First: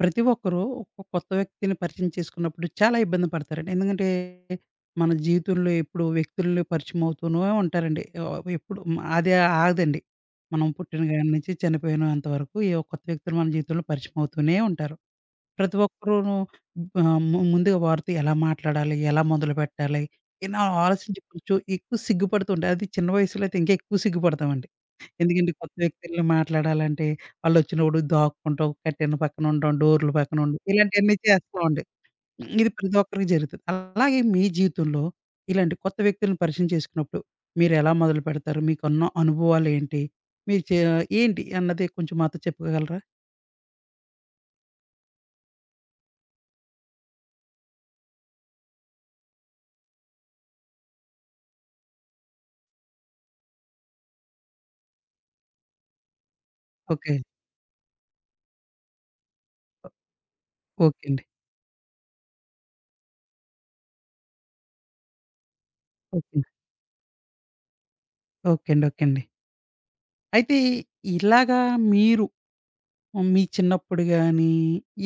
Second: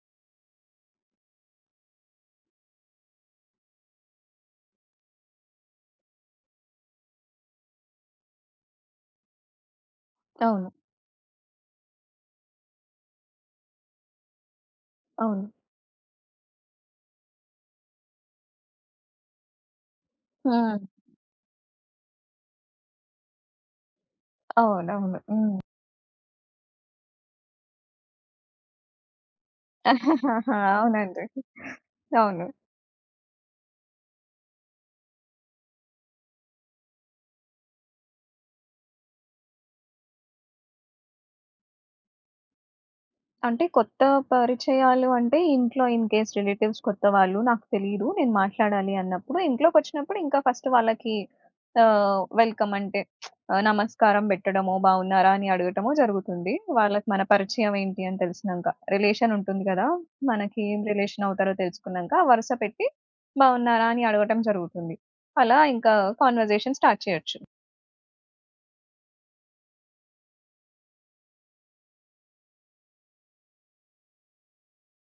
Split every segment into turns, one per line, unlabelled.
ప్రతి ఒక్కరు ఒక కొత్త వ్యక్తిని పరిచయం చేసుకున్నప్పుడు చాలా ఇబ్బంది పడతారండి. ఎందుకంటే, మన జీవితంలో ఎప్పుడు వ్యక్తుల్ని పరిచయం అవుతూనే ఉంటారండి. ఎప్పుడు అది ఆగదండి. మనం
అవును.
పుట్టిన కాడి నుంచి చనిపోయినంత వరకు ఏ ఒక్క కొత్త వ్యక్తులు మన జీవితంలో పరిచయం అవుతూనే ఉంటారు.
అవును.
ప్రతి ఒక్కరును ఆహ్, ము ముందుగా వారితో ఎలా మాట్లాడాలి? ఎలా మొదలుపెట్టాలి? ఇలా
హ్మ్.
ఆలోచించి కొంచెం ఎక్కువ సిగ్గుపడుతూ ఉంటారు. అది చిన్న వయసులో అయితే ఇంకా ఎక్కువ సిగ్గుపడతామండి.
అవునవును.
ఎందుకంటే
హ్మ్.
కొత్త వ్యక్తుల్ని మాట్లాడాలంటే, ఆళ్ళొచ్చినప్పుడు దాక్కుంటాం, కర్టెన్ పక్కన ఉండడం, డోర్లు పక్కన ఉండడం, ఇలాంటియన్నీ
అవునండి.
చేస్తా ఉండే.
అవును.
ఇది ప్రతి ఒక్కరికి జరుగుతది. అలాగే మీ జీవితంలో ఇలాంటి కొత్త వ్యక్తులను పరిచయం చేసుకున్నప్పుడు మీరెలా మొదలుపెడతారు? మీకున్న అనుభవాలేంటి? మీరు చే ఏంటి అన్నది కొంచెం మాతో చెప్పగలరా?
అంటే కొత్త పరిచయాలు అంటే ఇంట్లో ఇన్ కేస్ రిలేటివ్స్ కొత్త వాళ్ళు నాకు తెలీదు. నేను మాట్లాడాలి అన్నప్పుడు ఇంట్లోకొచ్చినప్పుడు ఇంకా ఫస్ట్ వాళ్ళకి వెల్కమ్ అంటే నమస్కారం పెట్టడమో, బాగున్నారా అని అడగటమో జరుగుతుంది. వాళ్ళకి
ఓకే.
మన పరిచయం ఏంటి అని తెలిసినంక. రిలేషన్ ఉంటుంది కదా! మనకి ఏం
ఓకే అండి.
రిలేషన్ అవుతారో తెలుసుకున్నాంక వరుస పెట్టి బాగున్నారా అని అడగటం జరుగుతుంది. అలా ఇంకా
ఓకే. అండి
కన్వర్జేషన్ స్టార్ట్ చేయొచ్చు.
ఓకే అండి. ఓకే అండి. అయితే ఇలాగా మీరు మీ చిన్నప్పుడు గాని,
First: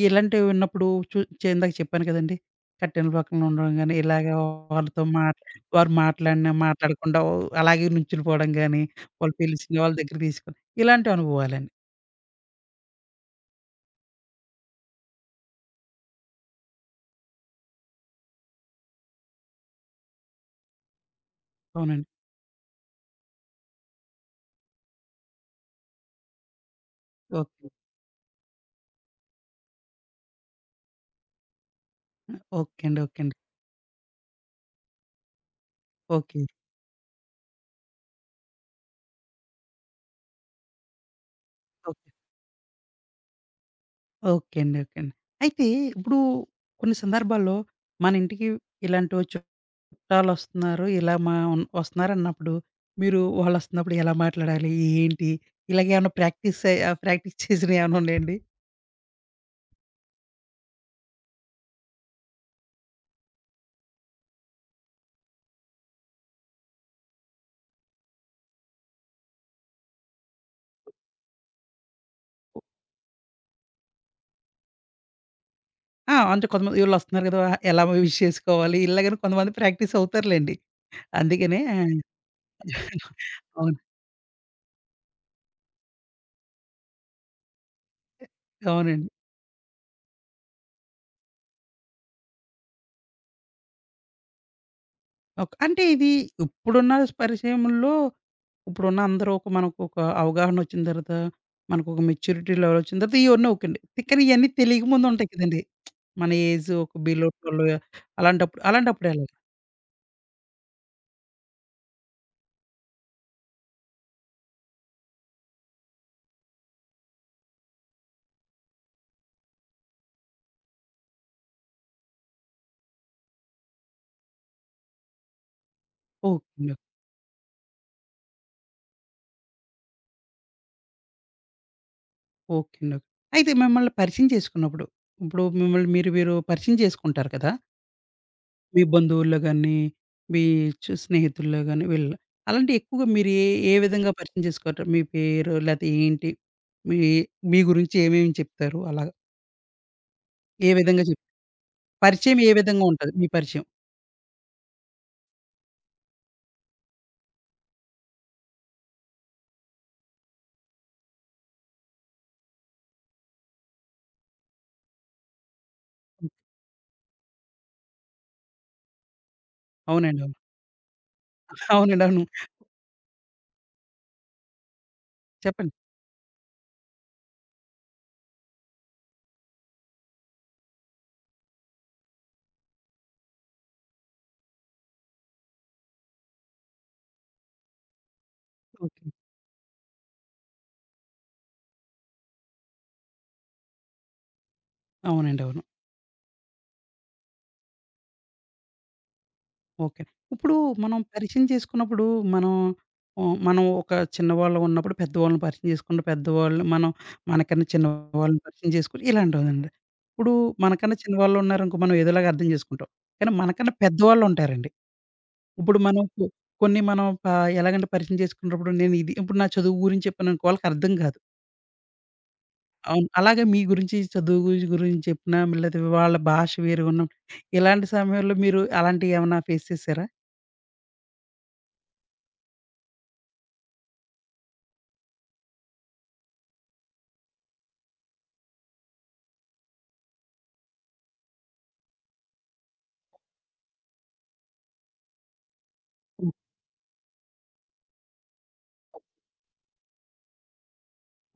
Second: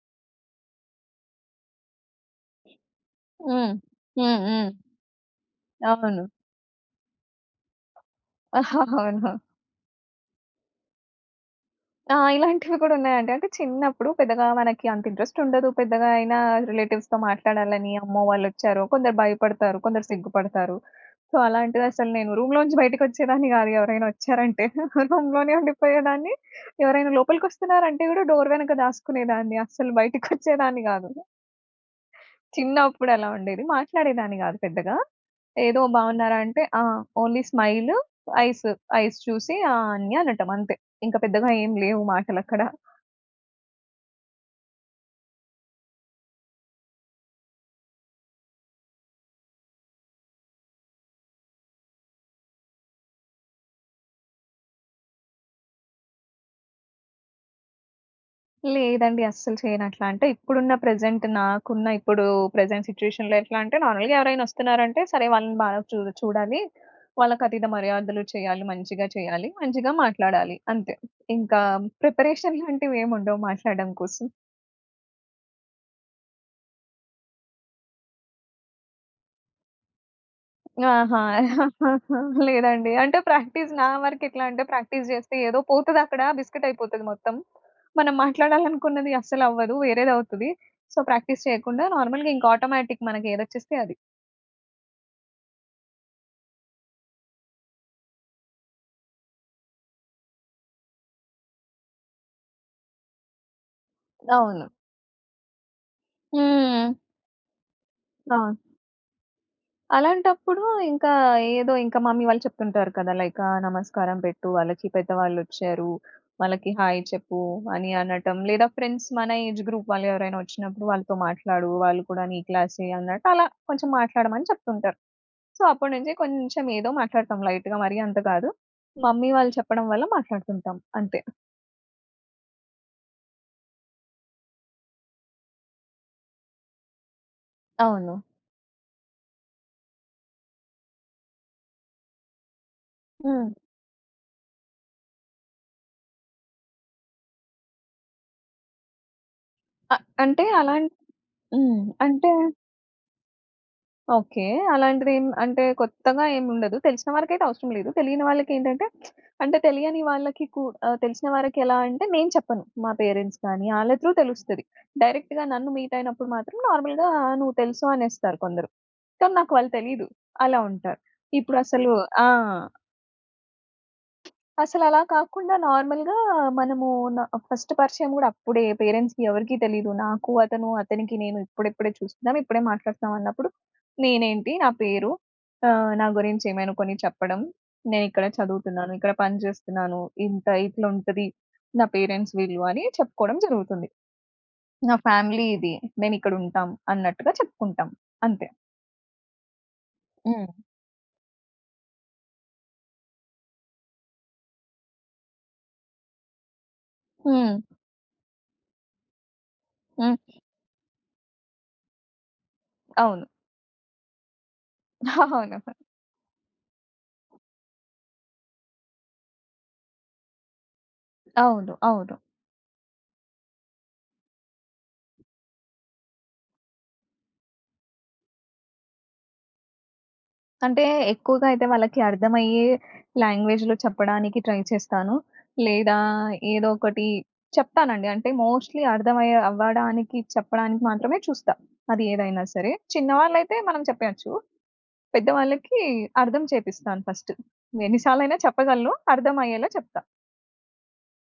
ఇలాంటివి విన్నప్పుడు చు చే ఇందాక చెప్పాను కదండీ! కట్టెల పక్కన
హ్మ్.
ఉండడం గాని, ఇలాగ
హ్మ్. హ్మ్.
వాళ్ళతో మాట్ వారు
అవును.
మాట్లాడినా మాట్లాడకుండా ఓ అలాగే నుంచుని పోవడం గాని,
అవును.
వాళ్ళు పిలిచిన వాళ్ళ దగ్గర తీసుకొని ఇలాంటి అనుభవాలండి.
ఆ! ఇలాంటివి కూడా ఉన్నాయండి. అంటే చిన్నప్పుడు పెద్దగా మనకి అంత ఇంట్రెస్ట్ ఉండదు. పెద్దగా అయినా రిలేటివ్స్‌తో మాట్లాడాలని, అమ్మో! వాళ్ళొచ్చారు. కొందరు భయపడతారు. కొందరు సిగ్గుపడతారు. సో, అలాంటిది
అవునండి.
అసలు నేను రూమ్‌లోంచి బయటికొచ్చేదాన్ని గాదు. ఎవరైనా వచ్చారంటే. రూమ్‌లోనే ఉండిపోయేదాన్ని. ఎవరైనా
ఓకే.
లోపలికొస్తున్నారంటే గూడా డోర్ వెనక దాసుకునేదాన్ని. అస్సలు బయటికొచ్చేదాన్ని గాదు.
ఆ! ఓకే అండి.
చిన్నప్పుడు
ఓకే
అలా
అండి.
ఉండేది. మాట్లాడేదాన్ని గాదు పెద్దగా. ఏదో బాగున్నారా
ఓకే.
అంటే, ఆ! ఓన్లీ స్మైల్, ఐస్ ఐస్ చూసి ఆ! అని అనటం అంతే. ఇంకా పెద్దగా ఏం లేవు
ఓకే.
మాటలక్కడ.
ఓకే అండి. ఓకే అండి. అయితే ఇప్పుడు కొన్ని సందర్భాల్లో మన ఇంటికి ఇలాంటివొచ్చు చుట్టాలొస్తున్నారు. ఇలా మా ఉన్ వస్తున్నారన్నప్పుడు మీరు వాళ్ళొస్తున్నప్పుడు ఎలా మాట్లాడాలి? ఏంటి? ఇలాగేమన్నా ప్రాక్టీస్ అయ్ ఆహ్, ప్రాక్టీస్ చేసినయేమన్నా ఉన్నాయండి?
లేదండి. అస్సలు చేయను అట్లా. అంటే ఇప్పుడున్న ప్రెజెంట్ నాకున్న ఇప్పుడు ప్రెజెంట్ సిట్యుయేషన్‌లో ఎట్లా అంటే నార్మల్‌గా ఎవరైనా వస్తున్నారంటే సరే వాళ్ళని బాగా చూడాలి. వాళ్ళకతీత మర్యాదలు చేయాలి. మంచిగా చేయాలి. మంచిగా మాట్లాడాలి అంతే. ఇంకా ప్రిపరేషన్ లాంటివేముండవు మాట్లాడడం కోసం.
ఆ! అంటే కొంతమంది ఈళ్ళొస్తున్నారు కదా! ఎలా విష్ చేసుకోవాలి? ఇలాగని కొంతమంది ప్రాక్టీస్ అవుతారులెండి.
ఆహా!
అందుకనే
లేదండి. అంటే ప్రాక్టీస్
అవును.
నా వరకెట్లా అంటే ప్రాక్టీస్ చేస్తే ఏదో పోతదక్కడ బిస్కెట్ అయిపోతది మొత్తం. మనం
అవునండి.
మాట్లాడాలనుకున్నది అస్సలవ్వదు. వేరేదవుతది. సో, ప్రాక్టీస్ చేయకుండా నార్మల్‌గా ఇంకా ఆటోమేటిక్ మనకేదొచ్చేస్తే అది.
ఓకే. అంటే ఇది ఇప్పుడున్న పరిచయంలో ఇప్పుడున్న అందరూ ఒక మనకొక అవగాహనొచ్చిన తర్వాత, మనకొక మెచ్యూరిటీ లెవెల్ వచ్చిన తర్వాత ఇయన్నీ ఓకే అండి. కానీ ఇయన్నీ
అవును.
తెలియక ముందు ఉంటాయి కదండీ! మన ఏజ్ ఒక
హ్మ్.
బిలో 12
ఆ!
అలాంటప్పుడు అలాంటప్పుడు ఎలాగా?
అలాంటప్పుడు ఇంకా ఏదో ఇంకా మమ్మీ వాళ్ళు చెప్తుంటారు కదా! లైక్ ఆ! నమస్కారం పెట్టు, వాళ్ళకి పెద్దవాళ్ళొచ్చారు, వాళ్ళకి హాయ్ చెప్పు అని అనటం. లేదా ఫ్రెండ్స్ మన ఏజ్ గ్రూప్ వాళ్ళు ఎవరైనా వచ్చినప్పుడు వాళ్ళతో మాట్లాడు, వాళ్ళు కూడా నీ క్లాసే అన్నట్టు అలా కొంచెం మాట్లాడమని చెప్తుంటారు. సో, అప్పటి నుంచి
ఓకే
కొంచెం
అండి.
ఏదో మాట్లాడతాం లైట్‌గా మరీ అంత కాదు. హ్మ్. మమ్మీ వాళ్ళు చెప్పడం వల్ల మాట్లాడుతుంటాం అంతే.
ఓకే అండి. ఓకే. అయితే మిమ్మల్ని పరిచయం చేసుకున్నప్పుడు, ఇప్పుడు మిమ్మల్ని మీరు మీరు పరిచయం చేసుకుంటారు కదా!
అవును.
మీ బంధువుల్లో గాని, మీ చు స్నేహితుల్లో గాని వీళ్ళలో. అలాంటివి ఎక్కువగా మీరు ఏ
హ్మ్.
ఏ విధంగా పరిచయం చేసుకుంటారు? మీ పేరు లేతే ఏంటి? మీ మీ గురించి ఏమేమి చెప్తారు? అలాగా
అ అంటే
ఏ
అలాం
విధంగా చెప్
హ్మ్. అంటే
పరిచయం ఏ విధంగా ఉంటది? మీ పరిచయం.
ఓకే. అలాంటిదేం అంటే కొత్తగా ఏముండదు. తెలిసిన వారికైతే అవసరం లేదు. తెలియని వాళ్ళకేంటంటే అంటే తెలియని వాళ్ళకి కూ తెలిసిన వారికి ఎలా అంటే నేను చెప్పను. మా పేరెంట్స్ గానీ ఆళ్ళ త్రూ తెలుస్తది. డైరెక్ట్‌గా నన్ను మీట్ అయినప్పుడు
హ్మ్.
మాత్రం నార్మల్‌గా నువ్వు తెలుసు అనేస్తారు కొందరు. కానీ నాకు వాళ్ళు తెలీదు.
అవునండి. అవును.
అలా ఉంటారు. ఇప్పుడు అసలు
అవునండి. అవును.
ఆ! అసలలా కాకుండా
చెప్పండి.
నార్మల్‌గా మనము న ఫస్ట్ పరిచయం గూడా అప్పుడే పేరెంట్స్‌కి ఎవరికీ తెలీదు. నాకు అతను, అతనికి నేను ఇప్పుడిప్పుడే చూస్తున్నాం, ఇప్పుడే మాట్లాడుతున్నాం అన్నప్పుడు నేనేంటి, నా పేరు, నా గురించి ఏమైనా కొన్ని చెప్పడం. నేనిక్కడ చదువుతున్నాను,
ఓకే.
ఇక్కడ పని జేస్తున్నాను, ఇంత ఇట్లుంటది నా పేరెంట్స్ వీళ్ళు అని చెప్పుకోవడం జరుగుతుంది. నా
అవునండి.
ఫ్యామిలీ
అవును.
ఇది. మేమిక్కడుంటాం అన్నట్టుగా చెప్పుకుంటాం. అంతే.
ఓకే.
హ్మ్.
ఇప్పుడు మనం పరిచయం చేసుకున్నప్పుడు మనం మనం ఒక చిన్నవాళ్ళం ఉన్నప్పుడు పెద్దవాళ్ళని పరిచయం చేసుకుంటే పెద్దవాళ్ళు మనం
హ్మ్.
మనకన్నా చిన్నవాళ్ళని పరిచయం చేసుకొని ఇలాంటిదండి.
హ్మ్.
ఇప్పుడు మనకన్నా చిన్నవాళ్ళు ఉన్నారనుకో మనం ఏదోలాగా అర్థం చేసుకుంటాం.
అవును.
కానీ మనకన్నా పెద్దవాళ్ళు ఉంటారండి.
అవును.
ఇప్పుడు మనం కొ కొన్ని మనం ప ఎలాగంటే పరిచయం చేసుకున్నప్పుడు నేను ఇది ఇప్పుడు నా చదువు గురించి చెప్పాననుకో వాళ్ళకి అర్థం కాదు.
అవును. అవును.
అవును. అలాగే మీ గురించి చదువు గురి గురించి చెప్పినా లేదా వాళ్ళ భాష వేరుగున్న ఇలాంటి సమయంలో మీరు అలాంటియేమన్నా ఫేస్ చేసారా?
అంటే ఎక్కువగా అయితే వాళ్ళకి అర్థమయ్యే లాంగ్వేజ్‌లో చెప్పడానికి ట్రై చేస్తాను. లేదా ఏదో ఒకటి చెప్తానండి. అంటే మోస్ట్‌లీ అర్థమయ్యే అవ్వడానికి చెప్పడానికి మాత్రమే చూస్తా. అది ఏదైనా సరే. చిన్నవాళ్ళైతే మనం చెప్పేయొచ్చు. పెద్దవాళ్ళకి
హ్మ్.
అర్థం చేపిస్తాను ఫస్ట్. ఎన్ని సార్లైనా చెప్పగలను. అర్థమయ్యేలా చెప్తా.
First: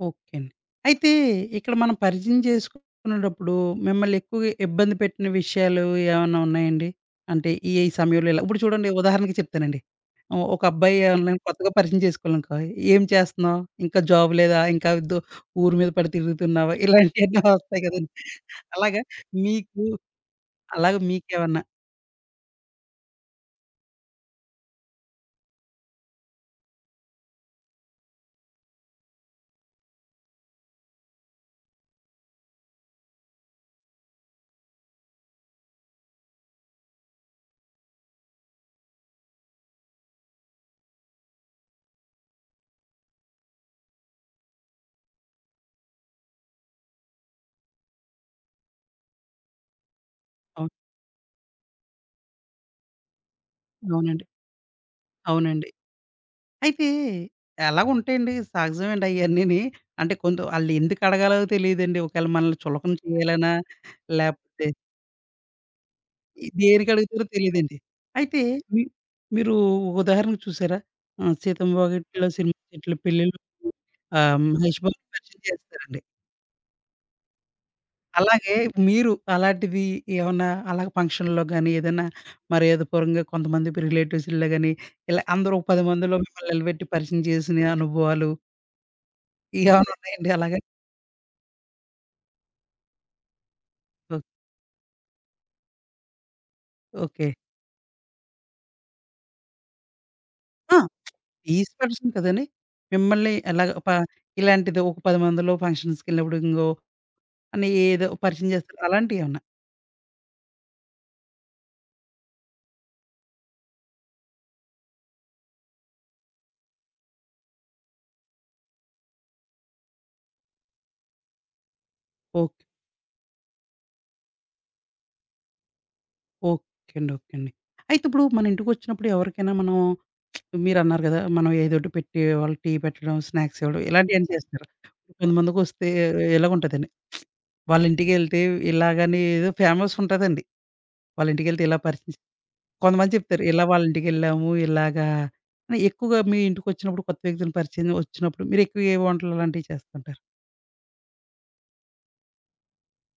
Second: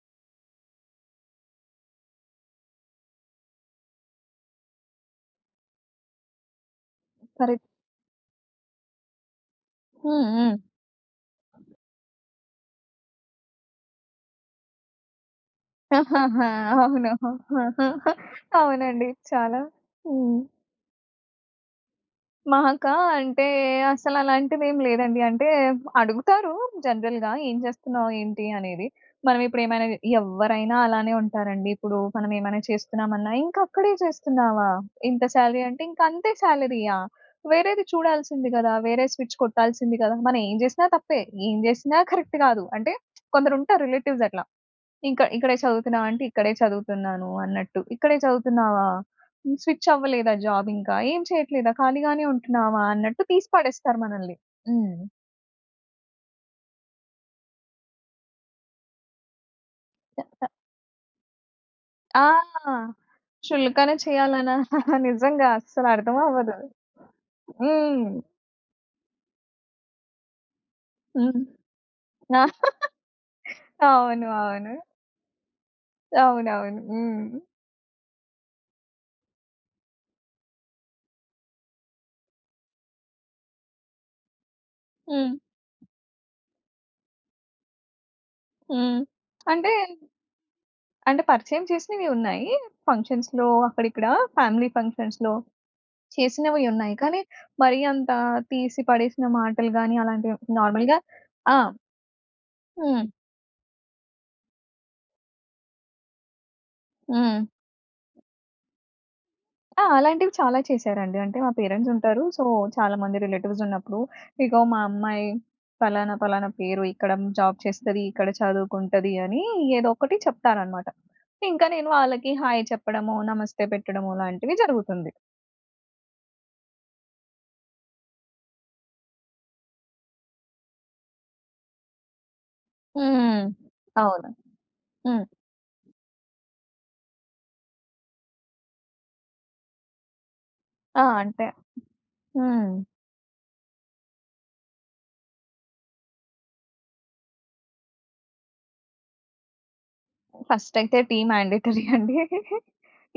ఓకే అండి. అయితే ఇక్కడ మనం పరిచయం చేసుకునేటప్పుడు మిమ్మల్ని ఎక్కువగా ఇబ్బంది పెట్టిన విషయాలు ఏమన్నా ఉన్నాయండి? అంటే
కరెక్ట్.
ఈ ఈ సమయంలో ఇలా ఇప్పుడు చూడండి ఉదాహరణకి చెప్తానండి.
హ్మ్. హ్మ్.
ఒక అబ్బాయి ఎవరినైనా కొత్తగా పరిచయం చేసుకోవాలనుకో, "ఏం చేస్తున్నావు? ఇంకా జాబ్ లేదా? ఇంకా దు ఊరు మీద పడి తిరుగుతున్నావా?"
అవును.
ఇలాంటియన్నీ వస్తాయి కదండీ.
ఆహాహా.
అలాగా
అవునండి. చాలా.
మీకు
హ్మ్.
అలాగా మీకేమన్నా
మాకా అంటే అసలలాంటిదేం లేదండి. అంటే అడుగుతారు జనరల్‌గా ఏం చేస్తున్నావు? ఏంటి? అనేది. మనం ఇప్పుడేమైనా ఎవ్వరైనా అలానే ఉంటారండి. ఇప్పుడు మనం ఏమైనా చేస్తున్నామన్నా, "ఇంకక్కడే చేస్తున్నావా? ఇంత సాలరీ" అంటే, "ఇంకంతే సాలరీయా? వేరేది చూడాల్సింది గదా! వేరే స్విచ్ కొట్టాల్సింది గదా!" మనం ఏం జేసినా తప్పే. ఏం జేసినా కరెక్ట్ గాదు. అంటే కొందరుంటారు రిలేటివ్స్ అట్లా. ఇంక ఇక్కడే చదువుతున్నావా? అంటే ఇక్కడే చదువుతున్నాను అన్నట్టు. ఇక్కడే చదువుతున్నావా? హ్మ్. స్విచ్ అవ్వలేదా జాబ్
అవును.
ఇంకా? ఏం చేయట్లేదా? ఖాళీగానే ఉంటున్నావా? అన్నట్టు తీసి పడేస్తారు
అవునండి.
మనల్ని. హ్మ్.
అవునండి. అయితే ఎలాగుంటాయండి సహజమేండి అయన్నీని. అంటే కొంత ఆళ్ళెందుకడగాలో తెలీదండి. ఒకవేళ మనల్ని
ఆ!
చులకన చేయాలనా,
చులకన చేయాలనా
లేపోతే
నిజంగా అస్సలు అర్థం
ఈ
అవ్వదు.
దేనికడుగుతారో తెలీదండి.
హ్మ్.
అయితే మీ మీరు ఉదాహరణకు చూసారా
హ్మ్.
'సీతమ్మ వాకిట్లో'
ఆ!
సినిమా సెట్‌లు పెళ్ళిళ్ళు
అవును. అవును.
మహేష్ బాబుని పరిచయం చేస్తారండి.
అవునవును. హ్మ్.
అలాగే మీరు అలాంటిది ఏమన్నా అలాగ ఫంక్షన్‌లో గాని, ఏదైనా మర్యాద పూర్వంగా కొంతమంది రిలేటివ్స్‌లో గాని, ఇలా
హ్మ్.
అందరూ ఒక 10 మందిలో మిమ్మల్ని నిలబెట్టి పరిచయం చేసిన అనుభవాలు
హ్మ్.
ఇ
అంటే,
అవును ఉన్నాయండి. అలాగా
అంటే పరిచయం చేసినవి ఉన్నాయి. ఫంక్షన్స్‌లో అక్కడిక్కడ
ఓ
ఫ్యామిలీ ఫంక్షన్స్‌లో. చేసినవి ఉన్నాయి. కానీ
ఓకే.
మరీ అంత తీసి పడేసిన మాటలు గాని అలాంటివి
ఆ!
నార్మల్‌గా ఆ!
ఫీజ్ పర్సన్ కదండీ.
హ్మ్.
మిమ్మల్ని ఎలాగ ప ఇలాంటిది ఒక 10 మందిలో ఫంక్షన్స్‌కెళ్ళినప్పుడు ఇంగో
హ్మ్.
అని ఏదో పరిచయం చేస్తారు. అలాంటియేమన్నా?
ఆ! అలాంటివి చాలా చేశారండి. అంటే మా పేరెంట్స్ ఉంటారు. సో, చాలామంది రిలేటివ్స్ ఉన్నప్పుడు, ఇగో మా అమ్మాయి ఫలానా, ఫలానా పేరు ఇక్కడ జాబ్ చేస్తది, ఇక్కడ చదువుకుంటది అని ఏదో ఒకటి చెప్తారనమాట. ఇంకా నేను వాళ్ళకి హాయ్
ఓకే.
చెప్పడమో, నమస్తే పెట్టడమో లాంటివి జరుగుతుంది.
ఓకే అండి. ఓకే అండి. అయితే ఇప్పుడు మన ఇంటికొచ్చినప్పుడు ఎవరికైనా మనం మీరన్నారు కదా! మనం ఏదోటి పెట్టి వాళ్ళకి టీ పెట్టడం,
హ్మ్.
స్నాక్స్ ఇవ్వడం
అవును.
ఇలాంటియన్నీ చేస్తారు.
హ్మ్.
కొంతమందికొస్తే ఇలాగుంటదండి. వాళ్ళ ఇంటికెళ్తే ఇలాగని ఏదో ఫేమస్ ఉంటదండి.
ఆ!
వాళ్ళ
అంటే
ఇంటికెళ్తే ఇలా పరిచయం
హ్మ్.
కొంతమంది చెప్తారు. ఇలా వాళ్ళ ఇంటికెళ్ళాము. ఇలాగా అని ఎక్కువగా మీ ఇంటికొచ్చినప్పుడు కొత్త వ్యక్తులు పరిచయం వచ్చినప్పుడు మీరెక్కువ ఏ వంటలు అలాంటివి చేస్తుంటారు?
ఫస్టయితే టీ మ్యాండేటరీ అండి.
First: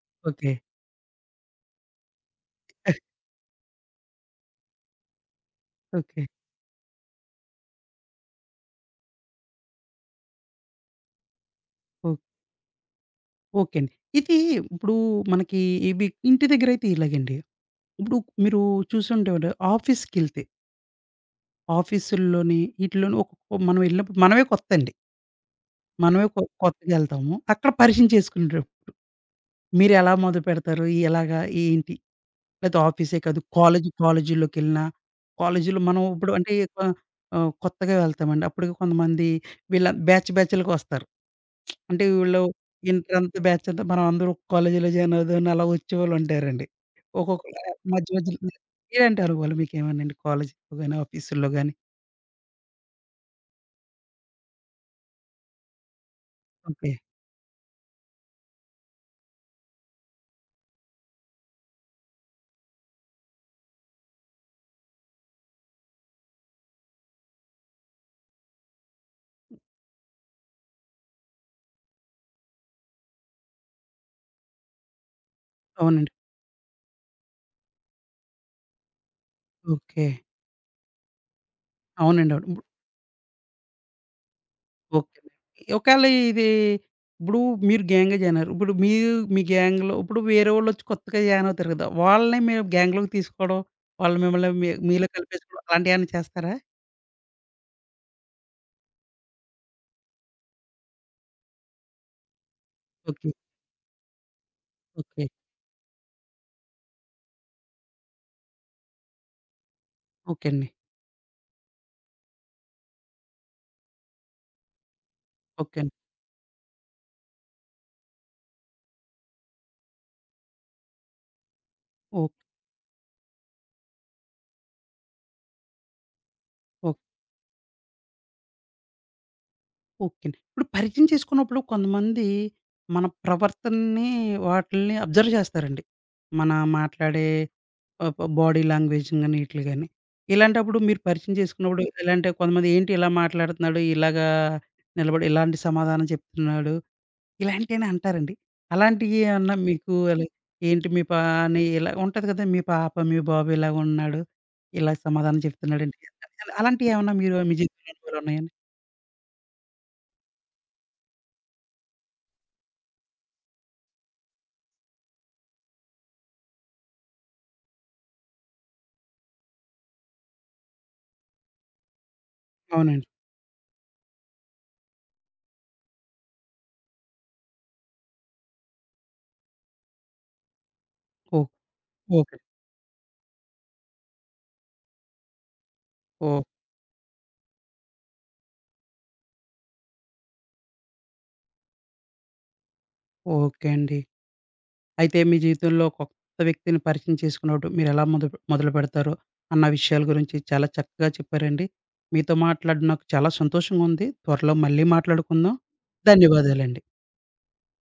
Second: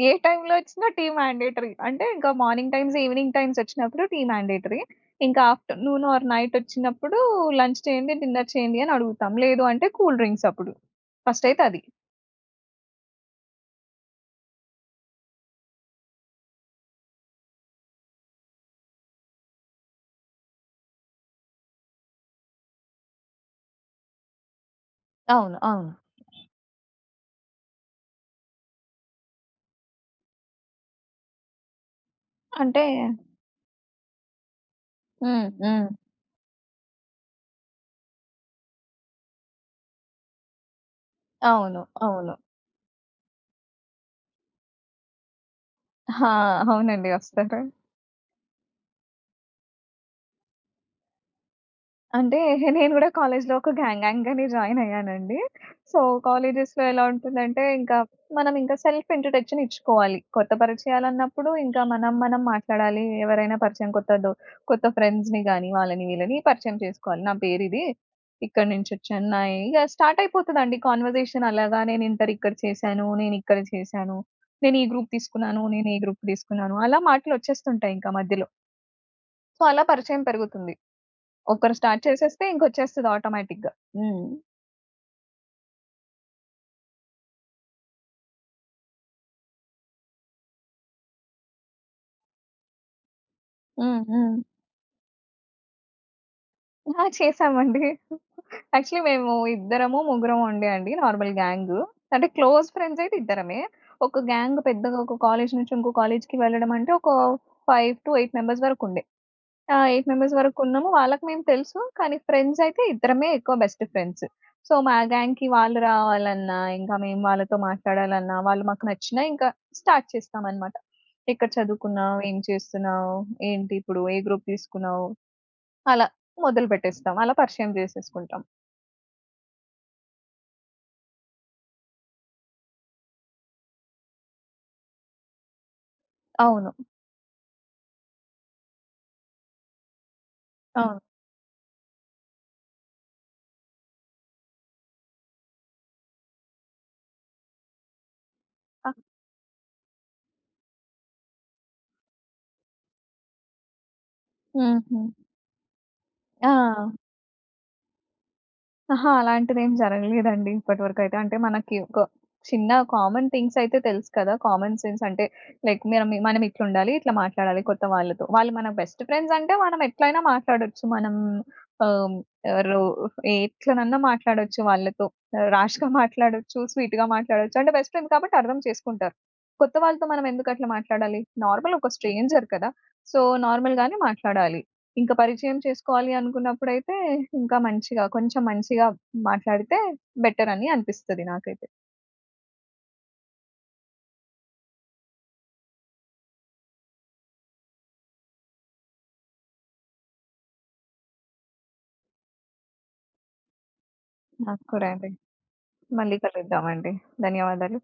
ఏ
ఓకే.
టైమ్‌లో ఒచ్చినా టీ మ్యాండేటరీ. అంటే ఇంకా మార్నింగ్ టైమ్స్, ఈవినింగ్ టైమ్స్ ఒచ్చినప్పుడు టీ మ్యాండేటరీ. ఇంకా ఆఫ్టర్‌నూన్
ఓకే.
ఆర్ నైట్ ఒచ్చినప్పుడు లంచ్ చేయండి, డిన్నర్ చేయండి అని అడుగుతాం. లేదు అంటే కూల్ డ్రింక్స్ అప్పుడు. ఫస్టయితే అది.
ఓ ఓకే అండి. ఇది ఇప్పుడు మనకి ఇవి ఇంటి దగ్గరైతే ఇలాగండి. ఇప్పుడు మీరు చూసుంటే ఉంటారు. ఆఫీస్‌కెళ్తే ఆఫీసుల్లోని ఈటిల్లోని ఒక్కొక్క మనం ఎళ్ళినప్పుడు మనమే కొత్తండి.
అవును. అవును.
మనమే కొ కొత్తగా ఎళ్తాము. అక్కడ పరిచయం చేసుకుంటాం. మీరెలా మొదలుపెడతారు? ఎలాగా ఏంటి? లేతే
అంటే
ఆఫీసే కాదు కాలేజ్ కాలేజీల్లోకెళ్ళినా,
హ్మ్.
కాలేజీలో
హ్మ్.
మనం ఇప్పుడు అంటే క ఆహ్, కొత్తగా వెళ్తామండి. అప్పటికి కొంతమంది వీళ్ళ బ్యాచ్‌లుగొస్తారు.
అవును.
అంటే
అవును.
వీళ్ళు ఇంటర్ అంతా బ్యాచ్ అంతా మనం అందరూ ఒక కాలేజీలో జాయిన్ అవుదామని అలా
ఆ!
వచ్చేవాళ్ళుంటారండి.
అవునండి.
ఒక్కొక్కళ్ళు
ఒస్తారు.
మధ్య మధ్యలో మీరేంటి అనుభవాలు మీకేమన్నండి కాలేజీలో గాని, ఆఫీసుల్లో గాని?
అంటే నేను గూడా కాలేజ్‌లో ఒక గ్యాంగ్‌గానే జాయిన్ అయ్యానండి. సో, కాలేజెస్‌లో
ఓకే.
ఎలా ఉంటుందంటే, ఇంకా మనం ఇంకా సెల్ఫ్ ఇంట్రడక్షన్ ఇచ్చుకోవాలి. కొత్త పరిచయాలన్నప్పుడు ఇంకా మనం మనం మాట్లాడాలి. ఎవరైనా పరిచయం కొత్త ఫ్రెండ్స్‌ని గానీ, వాళ్ళని వీళ్ళని పరిచయం చేసుకోవాలి. నా పేరిది. ఇక్కడి నుంచొచ్చాను. నా ఇగ స్టార్ట్ అయిపోతదండి కాన్వర్జేషన్ అలాగా నేను ఇంటర్ ఇక్కడ చేశాను. నేను ఇక్కడ చేశాను. నేను ఈ గ్రూప్ తీసుకున్నాను. నేను ఈ
అవునండి.
గ్రూప్ తీసుకున్నాను. అలా మాటలొచ్చేస్తుంటాయి ఇంకా మధ్యలో. సో, అలా
ఓకే.
పరిచయం పెరుగుతుంది. ఒకరు స్టార్ట్
అవునండి.
చేసేస్తే
అవును.
ఇంకొచ్చేస్తది ఆటోమేటిక్‌గా. హ్మ్.
ఓకే. ఒకేళ ఇది ఇప్పుడు మీరు గ్యాంగ్‌గా జాయిన్ అయ్యారు. ఇప్పుడు మీరు మీ గ్యాంగ్‌లో ఇప్పుడు వేరే వాళ్ళొచ్చి కొత్తగా జాయిన్ అవుతారు కదా! వాళ్ళని మీరు గ్యాంగ్‌లోకి తీసుకోవడం,
హ్మ్.
వాళ్ళు
హ్మ్.
మిమ్మల్ని మీ మీలో కలిపేసుకోవడం అలాంటియేమన్నా చేస్తారా?
ఆ! చేశామండి. యాక్చువల్లీ మేము ఇద్దరమో, ముగ్గురమో ఉండే అండి నార్మల్ గ్యాంగు. అంటే క్లోజ్ ఫ్రెండ్స్ అయితే
ఓకే.
ఇద్దరమే. ఒక గ్యాంగ్ పెద్దగా ఒక
ఓకే.
కాలేజీ నుంచి ఇంకో కాలేజీకి వెళ్ళడం అంటే ఒక 5-8 మెంబర్స్ వరకు ఉండేది. ఆ! 8 మెంబర్స్
ఓకే అండి.
వరకున్నాము. వాళ్ళకి మేము తెలుసు. కానీ ఫ్రెండ్స్ అయితే ఇద్దరమే ఎక్కువ బెస్ట్ ఫ్రెండ్స్. సో, మా గ్యాంగ్‌కి
ఓకే
వాళ్ళు
అండి.
రావాలన్నా, ఇంకా మేము వాళ్ళతో మాట్లాడాలన్నా, వాళ్ళు మాకు నచ్చినా ఇంకా స్టార్ట్ చేస్తామనమాట. ఎక్కడ చదువుకున్నావు? ఏం
ఓకే.
చేస్తున్నావు? ఏంటి ఇప్పుడు? ఏ గ్రూప్ తీసుకున్నావు? అలా మొదలు
ఓకే.
పెట్టేస్తాం. అలా పరిచయం చేసేసుకుంటాం.
ఓకే అండి. ఇప్పుడు పరిచయం చేసుకున్నప్పుడు కొంతమంది మన ప్రవర్తనని వాటిల్ని అబ్జర్వ్ చేస్తారండి. మన
అవును.
మాట్లాడే ప ప బాడీ లాంగ్వేజ్‌ని గాని ఈటిలి గాని. ఇలాంటప్పుడు
అవును.
మీరు పరిచయం చేసుకున్నప్పుడు ఇలాంటి కొంతమంది ఏంటి ఇలా మాట్లాడుతున్నాడు, ఇలాగా నిలబడి ఇలాంటి సమాధానం చెప్తున్నాడు, ఇలాంటియని అంటారండి.
ఆ!
అలాంటియి ఏమన్నా మీకు అలా ఏంటి మీ పా అని ఇలా ఉంటది కదా! మీ పాప, మీ బాబు ఇలాగున్నాడు, ఇలా
హుహు.
సమాధానం చెప్తున్నాడంటే
ఆ!
అలాంటియేమన్నా మీరు మీ జీవితంలో అనుభవాలున్నాయండి?
అహా! అలాంటిదేం జరగలేదండి ఇప్పటివరకైతే. అంటే మనకి ఒక చిన్న కామన్ థింగ్స్ అయితే తెలుసు కదా! కామన్ సెన్స్ అంటే లైక్ మనం మనం ఇట్లుండాలి, ఇట్లా మాట్లాడాలి కొత్త వాళ్ళతో. వాళ్ళు మన బెస్ట్ ఫ్రెండ్స్ అంటే మనం ఎట్లైనా మాట్లాడొచ్చు. మనం ఆహ్, రో
అవునండి.
ఎట్లనన్నా మాట్లాడొచ్చు వాళ్ళతో. ర్యాష్‌గా మాట్లాడొచ్చు, స్వీట్‌గా మాట్లాడొచ్చు. అంటే బెస్ట్ ఫ్రెండ్స్ కాబట్టి అర్థం చేసుకుంటారు. కొత్త వాళ్ళతో మనం ఎందుకు అట్లా మాట్లాడాలి?
ఓహ్!
నార్మల్ ఒక
ఓకే.
స్ట్రేంజర్ కదా! సో, నార్మల్‌గానే మాట్లాడాలి. ఇంక పరిచయం చేసుకోవాలి
ఓహ్!
అనుకున్నప్పుడైతే, ఇంకా మంచిగా కొంచెం మంచిగా మాట్లాడితే బెటరని అనిపిస్తది నాకైతే.
ఓకే అండి. అయితే మీ జీవితంలో ఒక కొత్త వ్యక్తిని పరిచయం చేసుకున్నప్పుడు మీరెలా మొద మొదలుపెడతారు? అన్న విషయాల గురించి చాలా చక్కగా చెప్పారండి. మీతో మాట్లాడడం నాకు చాలా సంతోషంగా ఉంది. త్వరలో
నాకు కూడా
మళ్ళీ
అండి.
మాట్లాడుకుందాం.
మళ్ళీ
ధన్యవాదాలండి.
కలుద్దామండి. ధన్యవాదాలు.